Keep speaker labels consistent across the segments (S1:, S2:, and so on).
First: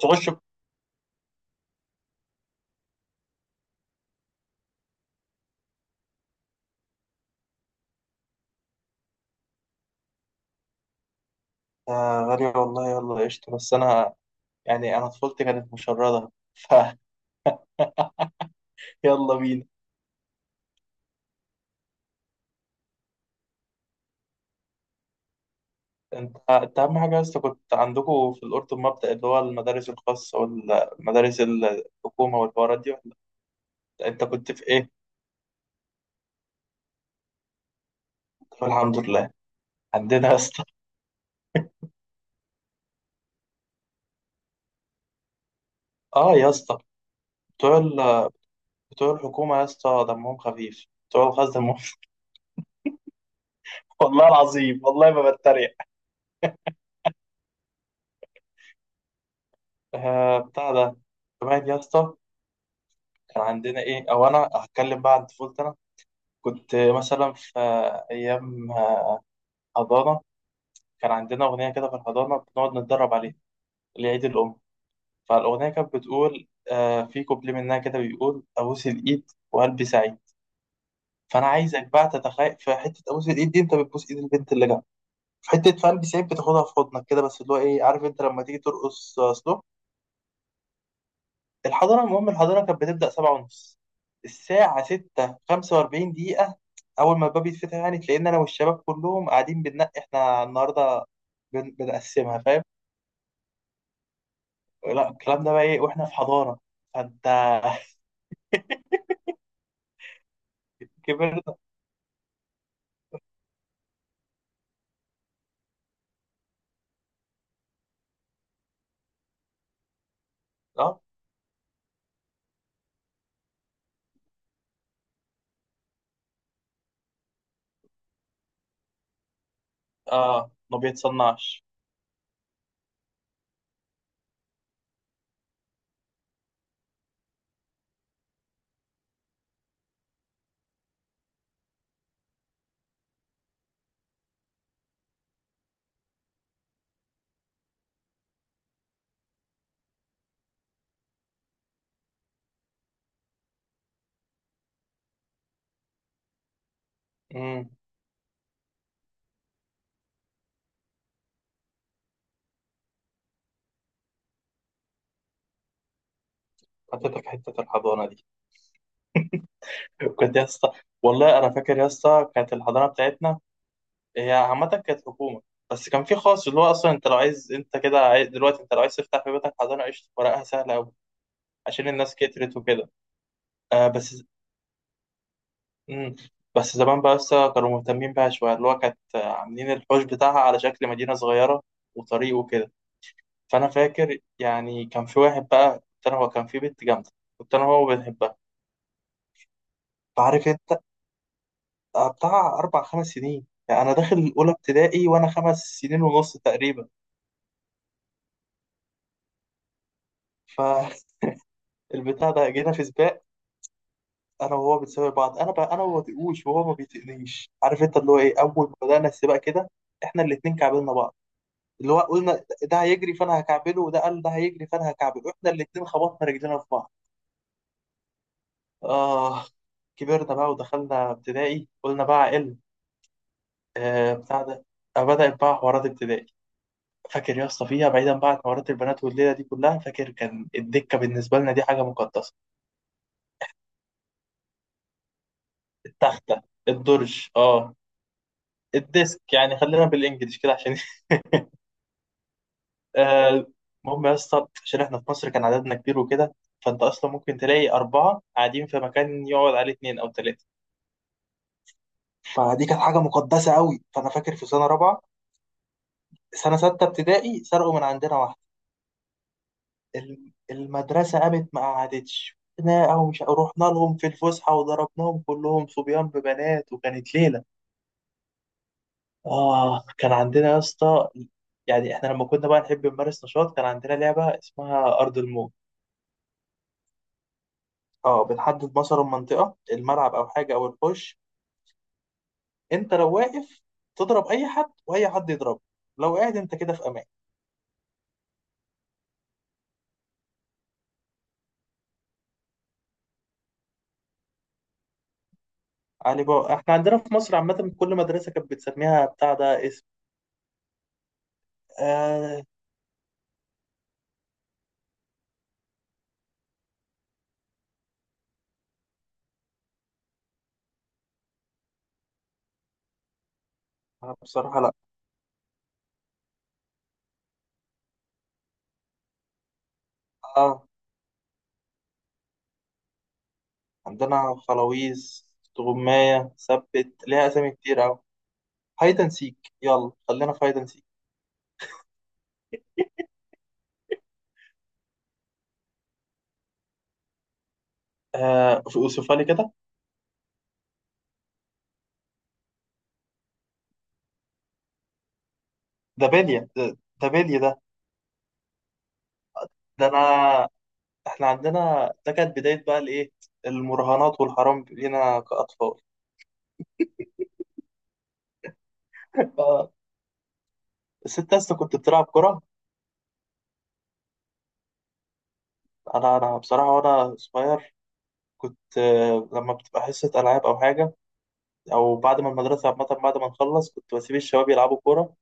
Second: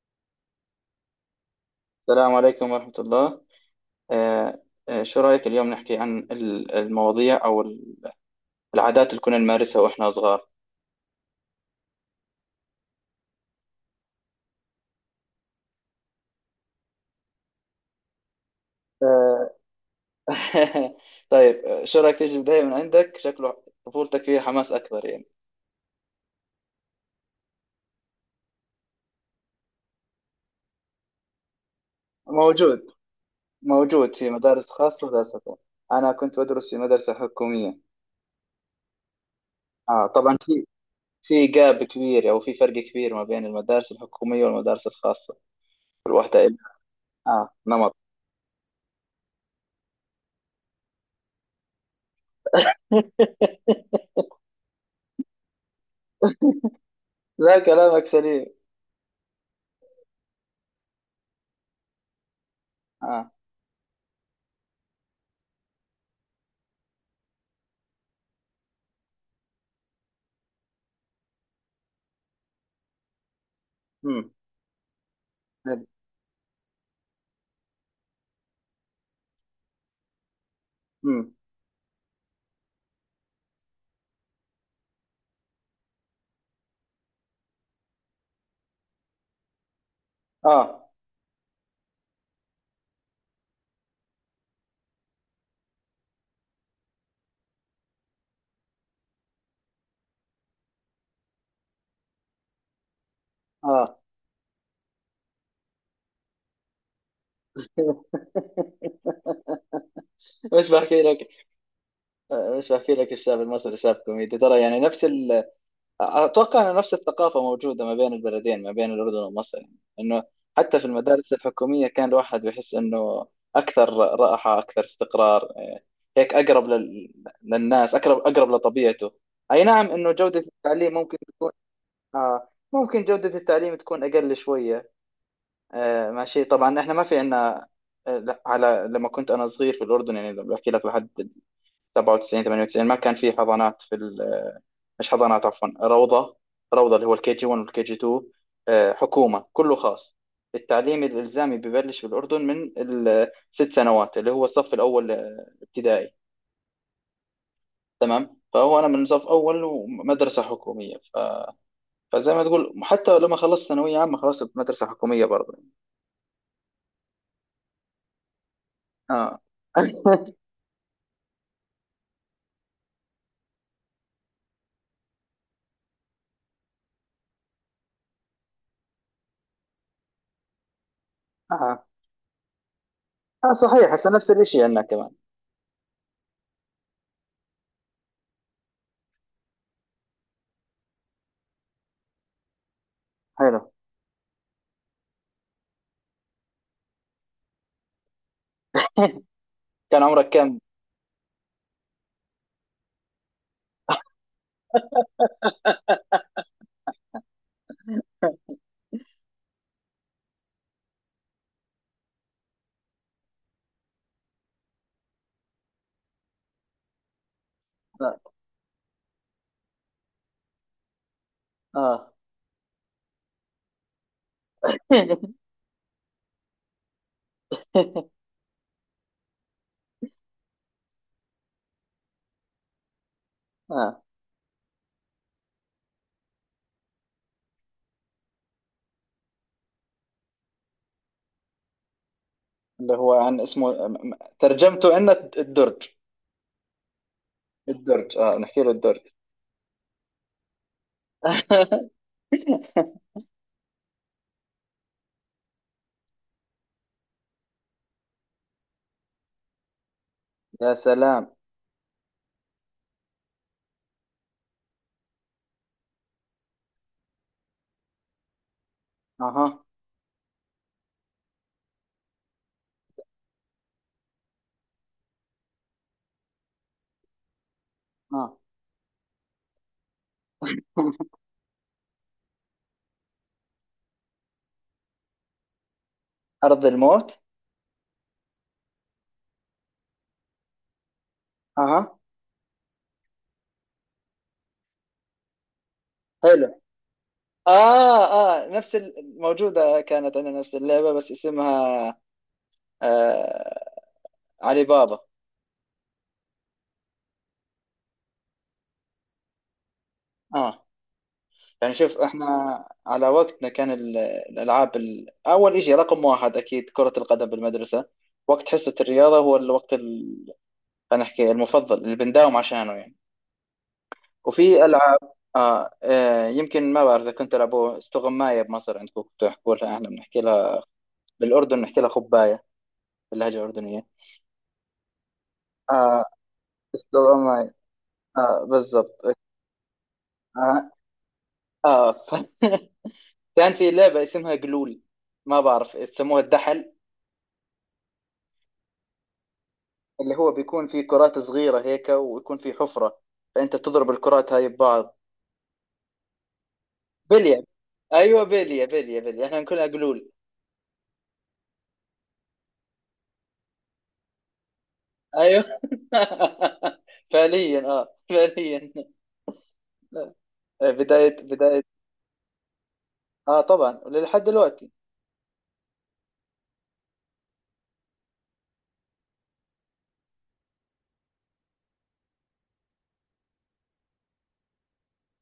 S1: تخش ب-
S2: السلام عليكم ورحمة الله. آه، شو رأيك اليوم نحكي عن المواضيع أو العادات اللي كنا نمارسها وإحنا صغار؟
S1: آه، غالية والله، يلا قشطة، بس أنا يعني أنا طفولتي كانت مشردة فيلا.
S2: آه.
S1: بينا.
S2: طيب، شو رأيك تيجي البداية من عندك؟ شكله طفولتك فيها حماس أكثر يعني.
S1: أنت أهم حاجة، بس كنت عندكم في الأردن مبدأ اللي هو المدارس الخاصة والمدارس الحكومة والحوارات دي
S2: موجود.
S1: ولا؟
S2: موجود
S1: أنت
S2: في
S1: كنت في
S2: مدارس
S1: إيه؟
S2: خاصة ومدارس حكومية. أنا كنت أدرس في مدرسة حكومية.
S1: طب الحمد لله.
S2: آه،
S1: عندنا يا
S2: طبعا
S1: اسطى.
S2: في جاب كبير، أو في فرق كبير ما بين المدارس الحكومية والمدارس الخاصة. كل
S1: آه
S2: واحدة
S1: يا
S2: إلها
S1: اسطى، بتوع
S2: نمط.
S1: ال- بتوع الحكومة يا اسطى دمهم خفيف، بتوع الخاص دمهم. والله العظيم، والله ما بتريق.
S2: لا، كلامك سليم.
S1: آه بتاع ده كمان يا اسطى.
S2: آه.
S1: كان عندنا ايه، او انا هتكلم بقى عن طفولتي. كنت مثلا في أيام حضانة. كان عندنا أغنية كده في الحضانة بنقعد نتدرب عليها لعيد
S2: مم.
S1: الأم. فالأغنية كانت بتقول، في كوبليه منها كده بيقول: أبوس الإيد وقلبي سعيد.
S2: مم.
S1: فأنا عايزك بقى تتخيل، في حتة أبوس الإيد دي أنت بتبوس إيد البنت اللي جنبك، في حتة في قلبي سعيد بتاخدها في حضنك كده، بس اللي هو إيه، عارف أنت، لما تيجي ترقص سلو.
S2: اه،
S1: الحضانة، المهم الحضانة كانت بتبدأ 7:30. الساعة 6:45 دقيقة، أول ما الباب يتفتح، يعني تلاقينا أنا والشباب كلهم قاعدين بننقي إحنا النهاردة بنقسمها فاهم؟
S2: اه.
S1: لا الكلام ده بقى إيه وإحنا في حضانة! فأنت
S2: مش بحكي لك
S1: كبرنا.
S2: مش بحكي لك، الشعب المصري شعب كوميدي ترى، يعني نفس اتوقع ان نفس الثقافه موجوده ما بين البلدين، ما بين الاردن ومصر، يعني انه حتى في
S1: أه،
S2: المدارس الحكوميه كان الواحد بيحس انه اكثر راحه، اكثر استقرار، إيه، هيك اقرب للناس، اقرب لطبيعته. اي نعم، انه جوده
S1: أه، ما
S2: التعليم ممكن تكون.
S1: بيتصنعش.
S2: آه، ممكن جوده التعليم تكون اقل شويه. آه، ماشي، طبعا احنا ما في عندنا. لما كنت انا صغير في الاردن، يعني بحكي لك، لحد 97، 98، ما كان في حضانات في مش حضانات، عفوا، روضه. روضه، اللي هو الكي جي 1 والكي جي 2. آه، حكومه، كله خاص. التعليم الالزامي ببلش في الاردن من الست سنوات، اللي هو الصف الاول ابتدائي.
S1: امم.
S2: تمام. فهو انا من صف اول ومدرسه حكوميه، فزي ما تقول، حتى لما خلصت ثانويه عامه خلصت مدرسه حكوميه برضه.
S1: حطيتك حتة الحضانة دي.
S2: اه.
S1: كنت يا اسطى. والله أنا فاكر يا اسطى، كانت الحضانة بتاعتنا هي عامة كانت حكومة، بس كان في خاص اللي هو أصلا. أنت لو عايز أنت كده عايز... دلوقتي أنت لو عايز تفتح في بيتك حضانة قشطة، ورقها سهلة أوي، عشان الناس كترت وكده.
S2: اه،
S1: آه
S2: صحيح، هسه
S1: بس.
S2: نفس الشيء عندنا كمان.
S1: مم. بس زمان بقى لسه كانوا مهتمين بيها شوية، اللي هو كانت عاملين الحوش بتاعها على شكل مدينة صغيرة وطريق وكده.
S2: حلو.
S1: فأنا فاكر يعني كان في واحد بقى كنت أنا هو، كان في بنت جامدة كنت أنا هو بنحبها.
S2: كان عمرك
S1: فعارف
S2: كم؟
S1: أنت، بتاع أربع خمس سنين، يعني أنا داخل الأولى ابتدائي وأنا 5 سنين ونص تقريبا. فالبتاع ده جينا في سباق، أنا وهو بنسابق بعض، أنا بقى أنا ما بطيقوش وهو ما بيطيقنيش، عارف أنت اللي هو
S2: اه،
S1: إيه، أول ما بدأنا السباق كده إحنا الاتنين كعبلنا بعض، اللي هو
S2: اه.
S1: قلنا ده هيجري فانا هكعبله، وده قال ده هيجري فانا هكعبله، احنا الاتنين خبطنا رجلنا في بعض. اه، كبرنا بقى ودخلنا ابتدائي. قلنا بقى ال
S2: آه.
S1: آه بتاع ده، بدأت بقى حوارات ابتدائي. فاكر يا اسطى فيها، بعيدا بقى عن حوارات البنات والليله دي كلها، فاكر كان الدكه بالنسبه لنا دي حاجه مقدسه.
S2: اللي هو اسمه، ترجمته عندنا الدرج.
S1: التخته، الدرج، اه
S2: الدرج، اه، نحكي له الدرج.
S1: الديسك يعني، خلينا بالانجلش كده عشان آه، المهم يا اسطى، عشان احنا في مصر كان عددنا كبير وكده، فانت اصلا ممكن تلاقي اربعه قاعدين في مكان يقعد عليه اتنين او تلاته.
S2: يا سلام.
S1: فدي كانت حاجه مقدسه قوي. فانا فاكر في سنه رابعه، سنه 6 ابتدائي، سرقوا من عندنا واحده.
S2: اها،
S1: المدرسه قامت ما قعدتش. نا او مش رحنا لهم في الفسحه وضربناهم كلهم، صبيان ببنات، وكانت ليله.
S2: اه.
S1: اه كان عندنا يا اسطى. يعني احنا لما كنا بقى نحب نمارس نشاط كان عندنا لعبه اسمها ارض الموت.
S2: ارض الموت.
S1: اه بنحدد مثلا منطقه الملعب او حاجه او الحوش.
S2: اها،
S1: انت لو واقف تضرب اي حد واي حد يضربك. لو قاعد انت
S2: حلو،
S1: كده في امان.
S2: اه، اه. نفس الموجودة كانت عندنا، نفس اللعبة بس اسمها آه علي بابا.
S1: علي بابا، احنا عندنا في مصر عامة كل مدرسة كانت بتسميها بتاع ده اسم.
S2: اه، يعني شوف احنا
S1: آه،
S2: على وقتنا كان الالعاب، اول شيء رقم واحد اكيد كرة القدم بالمدرسة. وقت حصة الرياضة هو الوقت خلينا نحكي المفضل اللي بنداوم عشانه يعني.
S1: بصراحة
S2: وفي
S1: لا.
S2: العاب. يمكن ما بعرف اذا كنت تلعبوا استغماية بمصر، عندكم كنتوا تحكوا لها، احنا بنحكي لها
S1: آه،
S2: بالاردن، بنحكي لها خباية، باللهجة الأردنية.
S1: عندنا خلاويز،
S2: آه،
S1: تغماية ثبت ليها أسامي
S2: استغماية.
S1: كتير أوي.
S2: آه،
S1: هايدن
S2: بالضبط.
S1: سيك، يلا خلينا في هايدن
S2: آه,
S1: سيك.
S2: آه ف... كان في لعبة اسمها قلول، ما بعرف يسموها الدحل.
S1: آه، أوصفها لي كده.
S2: اللي هو بيكون في كرات صغيرة هيك ويكون في حفرة، فأنت تضرب الكرات هاي ببعض.
S1: ده بالية ده بالية
S2: بلية.
S1: ده.
S2: أيوة، بلية، بلية، بلية، إحنا نقولها
S1: ده أنا،
S2: قلول.
S1: احنا عندنا ده كانت بداية بقى الإيه، المراهنات والحرام لينا
S2: أيوة.
S1: كأطفال.
S2: فعليا، فعليا.
S1: آه،
S2: بداية
S1: الست أسطى
S2: بداية.
S1: كنت بتلعب كرة.
S2: آه، طبعا لحد دلوقتي.
S1: أنا بصراحة وأنا صغير كنت، لما بتبقى حصة ألعاب أو حاجة، او بعد ما المدرسه عامه بعد ما نخلص كنت بسيب الشباب يلعبوا كوره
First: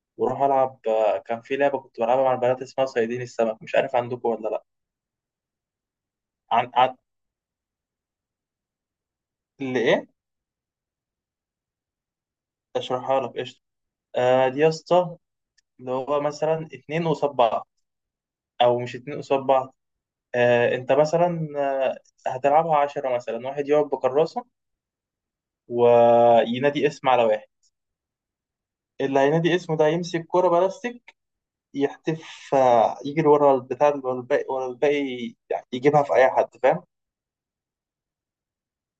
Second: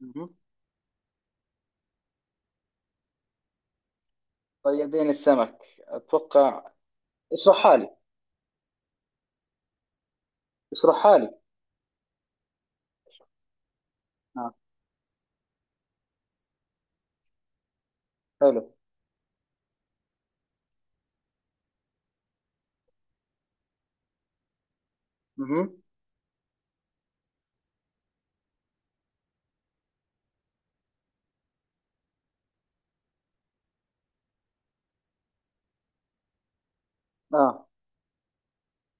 S2: مهم.
S1: واروح العب. كان في لعبه كنت بلعبها مع البنات اسمها صيادين السمك، مش عارف عندكم ولا لا.
S2: طيبين السمك أتوقع.
S1: عن, عن...
S2: اشرحها لي،
S1: اللي ايه،
S2: اشرحها لي.
S1: اشرحها لك قشطه. آه
S2: آه.
S1: دي يا اسطى، اللي هو مثلا اتنين قصاد بعض،
S2: حلو.
S1: او مش اتنين قصاد بعض، انت مثلا، هتلعبها 10 مثلا، واحد يقعد بكراسه
S2: مهم.
S1: وينادي اسم على واحد. اللي هينادي اسمه ده يمسك كرة بلاستيك، يحتف، يجري ورا البتاع، ورا الباقي ورا الباقي، يعني يجيبها في أي حد فاهم.
S2: آه،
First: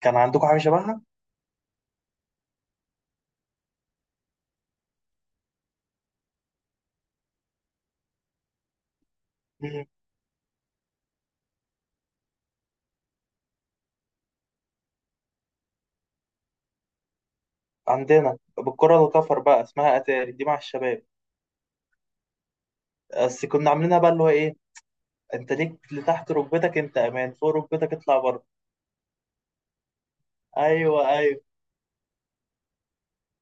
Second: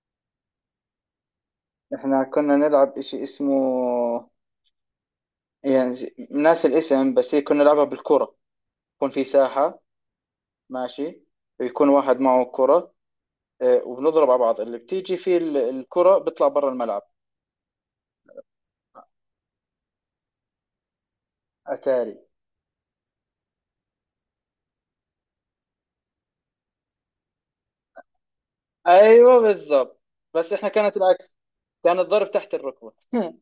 S1: كان عندكم حاجة شبهها؟
S2: إحنا كنا نلعب إشي اسمه، يعني ناس الاسم، بس هي كنا نلعبها بالكرة. يكون في ساحة،
S1: مم.
S2: ماشي، يكون واحد معه كرة، آه، وبنضرب على بعض، اللي بتيجي فيه الكرة بيطلع برا الملعب.
S1: عندنا بالكرة الكفر بقى اسمها أتاري دي، مع الشباب.
S2: أتاري.
S1: بس كنا عاملينها بقى اللي هو إيه، أنت ليك لتحت ركبتك أنت أمان، فوق ركبتك اطلع بره.
S2: أيوة، بالضبط، بس إحنا كانت
S1: أيوه،
S2: العكس،
S1: أيوه،
S2: كان الضرب تحت الركبة.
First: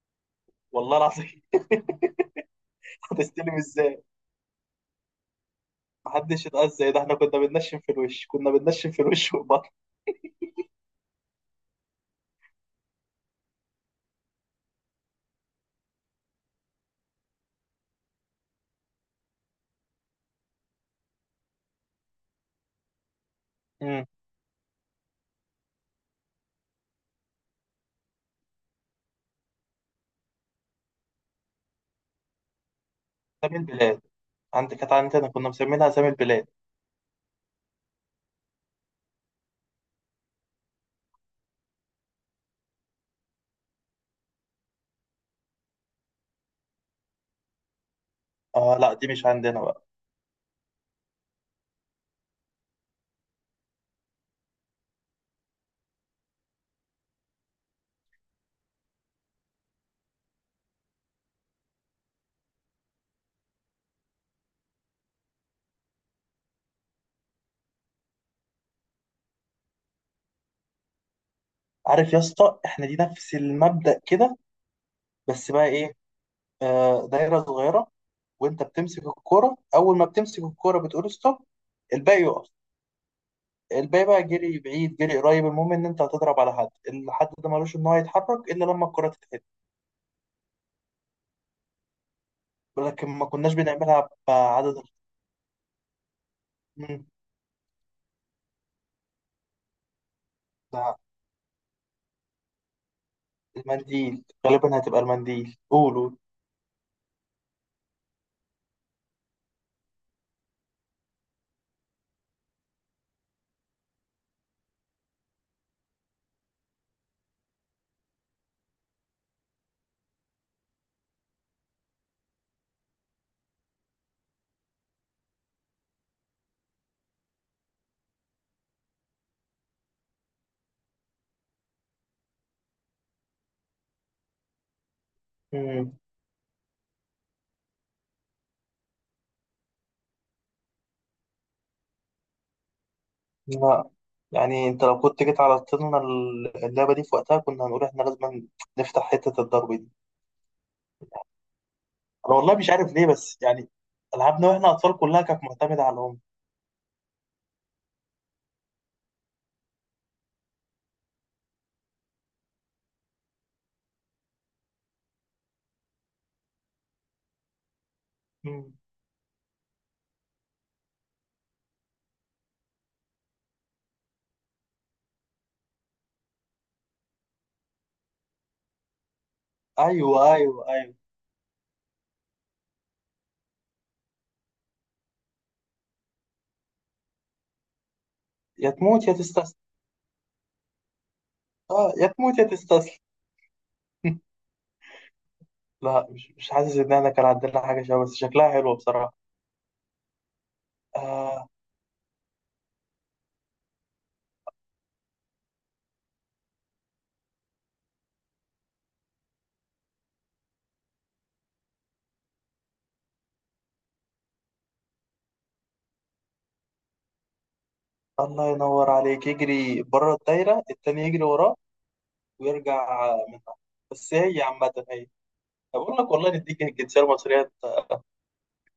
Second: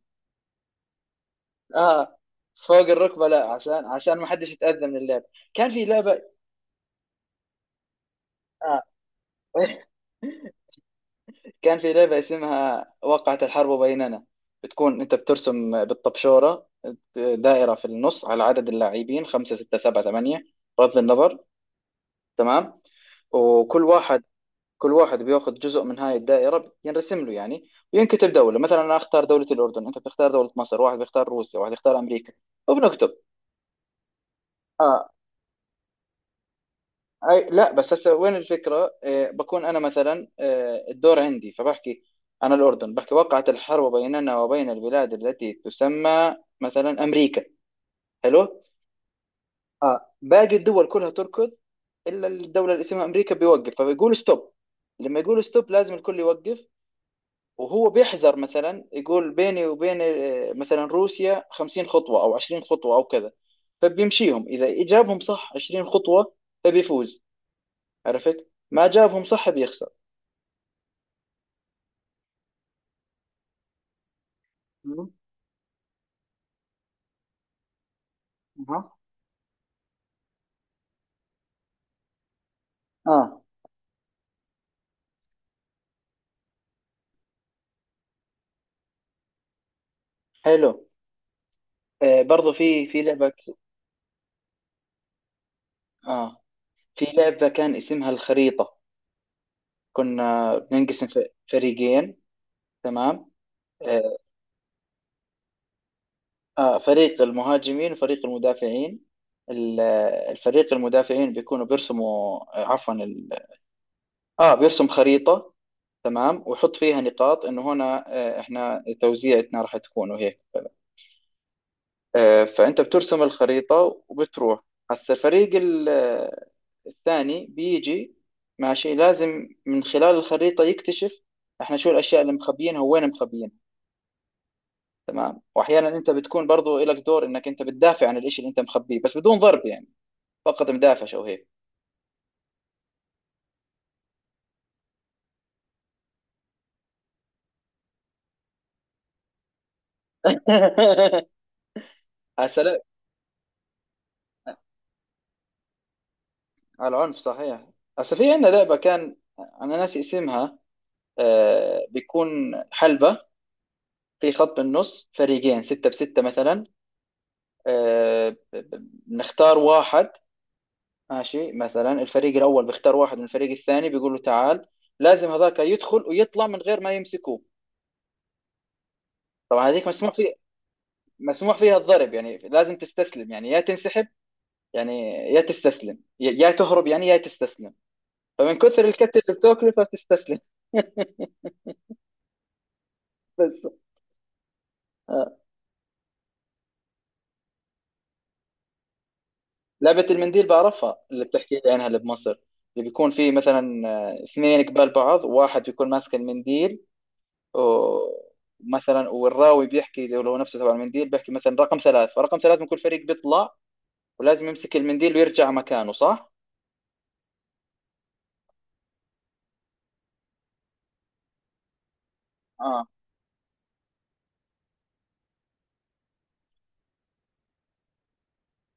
S1: والله العظيم.
S2: آه، فوق الركبة لا،
S1: هتستلم
S2: عشان
S1: إزاي؟
S2: عشان ما حدش يتأذى من اللعب. كان في لعبة،
S1: محدش يتأذى ده! إحنا كنا بننشن في الوش، كنا
S2: آه.
S1: بننشن في الوش والبطن.
S2: كان في لعبة اسمها وقعت الحرب بيننا. بتكون أنت بترسم بالطبشورة دائرة في النص على عدد اللاعبين، خمسة، ستة، سبعة، ثمانية، بغض النظر. تمام. وكل
S1: مم.
S2: واحد، كل واحد بياخذ جزء من هاي الدائرة، ينرسم له يعني، وينكتب دولة. مثلا أنا أختار دولة الأردن، أنت بتختار دولة مصر، واحد بيختار روسيا، واحد يختار أمريكا، وبنكتب.
S1: أسامي البلاد عندك، كانت
S2: آه،
S1: عندنا كنا مسمينها أسامي البلاد.
S2: أي لا، بس هسه وين الفكرة؟ آه، بكون أنا مثلا، آه، الدور عندي، فبحكي: أنا الأردن، بحكي وقعت الحرب بيننا وبين البلاد التي تسمى مثلا أمريكا. حلو.
S1: آه لا، دي مش عندنا بقى.
S2: آه، باقي الدول كلها تركض إلا الدولة اللي اسمها أمريكا، بيوقف فبيقول ستوب. لما يقول ستوب لازم الكل يوقف. وهو بيحذر، مثلا يقول بيني وبين، آه، مثلا روسيا، 50 خطوة أو 20 خطوة أو كذا. فبيمشيهم، إذا جابهم صح 20 خطوة فبيفوز، عرفت. ما جابهم صح بيخسر.
S1: عارف يا اسطى، إحنا دي نفس المبدأ كده،
S2: مم.
S1: بس بقى إيه، دايرة صغيرة وانت
S2: أها،
S1: بتمسك الكرة، اول ما بتمسك الكرة بتقول ستوب. الباقي يقف.
S2: آه،
S1: الباقي بقى جري بعيد جري قريب، المهم ان انت هتضرب على حد. الحد ده ملوش ان هو يتحرك الا لما الكرة تتحد.
S2: حلو. آه، برضو
S1: لكن ما كناش بنعملها بعدد.
S2: آه في
S1: مم.
S2: لعبة كان اسمها الخريطة. كنا
S1: ده
S2: بننقسم فريقين. تمام. آه
S1: المنديل غالبا، هتبقى المنديل قولوا.
S2: فريق المهاجمين وفريق المدافعين. ال- الفريق المدافعين بيكونوا بيرسموا، آه، عفوا، اه، بيرسم خريطة. تمام، ويحط فيها نقاط انه هنا، آه، احنا توزيعتنا راح تكون وهيك. آه، فانت بترسم الخريطة وبتروح. هسا الفريق الثاني بيجي، ماشي، لازم من خلال الخريطة يكتشف احنا شو الاشياء اللي مخبيينها، وين مخبيينها. تمام. واحيانا
S1: مم.
S2: انت بتكون برضو لك دور، انك انت بتدافع عن الاشي اللي انت مخبيه، بس بدون ضرب يعني، فقط مدافع او هيك.
S1: لا، يعني انت لو كنت جيت على طولنا، اللعبة دي في وقتها كنا هنقول احنا لازم نفتح حتة الضرب دي. انا والله
S2: هسا
S1: مش
S2: لا،
S1: عارف ليه، بس يعني العابنا واحنا اطفال كلها كانت معتمدة على الام.
S2: على العنف صحيح. هسا في عندنا لعبة كان، انا ناسي اسمها. آه، بيكون حلبة، في خط بالنص، فريقين، ستة بستة مثلا. آه،
S1: مم.
S2: بنختار واحد. ماشي، مثلا الفريق الأول بيختار واحد من الفريق الثاني بيقول له تعال، لازم هذاك يدخل ويطلع من غير ما يمسكوه. طبعا هذيك
S1: ايوه، ايوه، ايوه.
S2: مسموح فيها الضرب يعني، لازم تستسلم، يعني يا تنسحب يعني، يا تستسلم، يا تهرب، يعني يا تستسلم، فمن
S1: يا
S2: كثر
S1: تموت يا
S2: الكتل اللي
S1: تستسلم.
S2: بتاكله فبتستسلم.
S1: اه، يا تموت يا تستسلم.
S2: بس.
S1: لا، مش حاسس ان احنا كان عندنا حاجه شبه، بس شكلها حلوه بصراحه.
S2: لعبة المنديل بعرفها، اللي
S1: آه،
S2: بتحكي لي عنها، اللي بمصر. اللي بيكون في مثلا، آه، اثنين قبال بعض، واحد بيكون ماسك المنديل. ومثلا، والراوي بيحكي، لو نفسه تبع المنديل، بيحكي مثلا رقم ثلاث، فرقم ثلاث من كل فريق بيطلع، ولازم يمسك المنديل ويرجع مكانه، صح؟
S1: الله ينور عليك، يجري بره الدايره، التاني يجري وراه
S2: اه.
S1: ويرجع منها. بس هي عامه هي، بقول لك والله نديك الجنسيه المصريه.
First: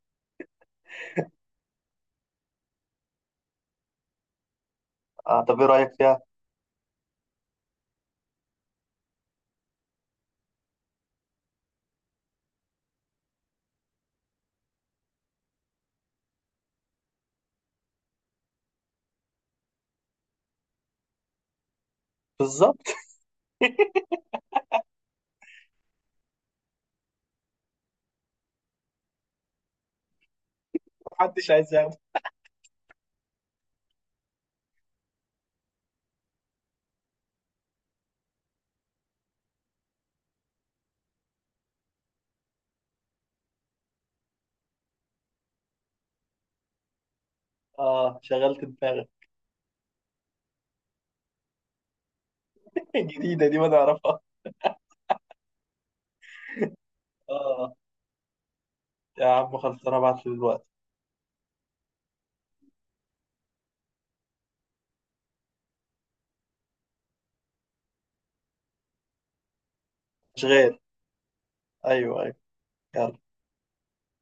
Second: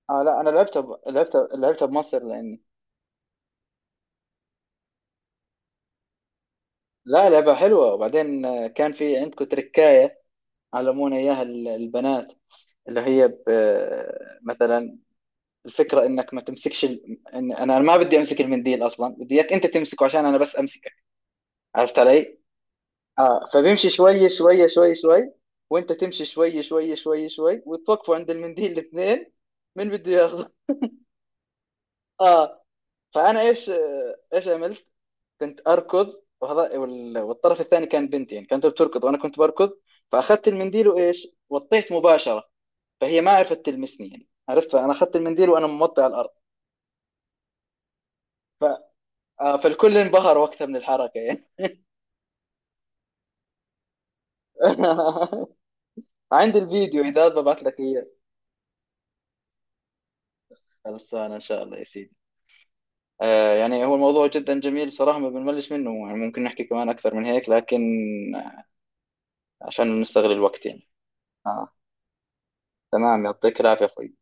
S2: اه، لا، انا لعبتها ب... لعبتها لعبتها بمصر لاني.
S1: آه طب ايه رايك فيها؟
S2: لا، لعبة حلوة. وبعدين آه، كان في عندكم تركاية، علمونا اياها البنات، اللي هي ب... آه، مثلا الفكرة انك ما تمسكش إن انا ما بدي امسك المنديل اصلا، بدي اياك انت تمسكه عشان انا بس امسكك. عرفت علي؟
S1: بالظبط.
S2: اه، فبيمشي شوي شوي شوي شوي، وانت تمشي شوي شوي شوي شوي، وتوقفوا عند المنديل الاثنين. مين بده ياخذه؟
S1: محدش عايز ياخد.
S2: اه. فانا، ايش عملت؟ كنت اركض، وهذا والطرف الثاني كان بنت، يعني كانت بتركض وانا كنت بركض. فاخذت المنديل، وايش؟ وطيت مباشرة. فهي ما عرفت تلمسني، يعني عرفت، فانا اخذت المنديل وانا موطي على الارض.
S1: اه،
S2: ف...
S1: شغلت دماغك.
S2: آه، فالكل انبهر وقتها من الحركة يعني.
S1: جديده دي ما نعرفها.
S2: عندي الفيديو، اذا ببعت
S1: اه،
S2: لك اياه.
S1: يا عم خلصنا ابعت لي دلوقتي.
S2: خلصانه ان شاء الله يا سيدي. آه، يعني هو الموضوع جدا جميل صراحه، ما بنملش منه، يعني ممكن نحكي كمان اكثر من هيك، لكن عشان نستغل
S1: مش
S2: الوقت
S1: غير.
S2: يعني. آه،
S1: ايوه، ايوه.
S2: تمام، يعطيك العافيه اخوي.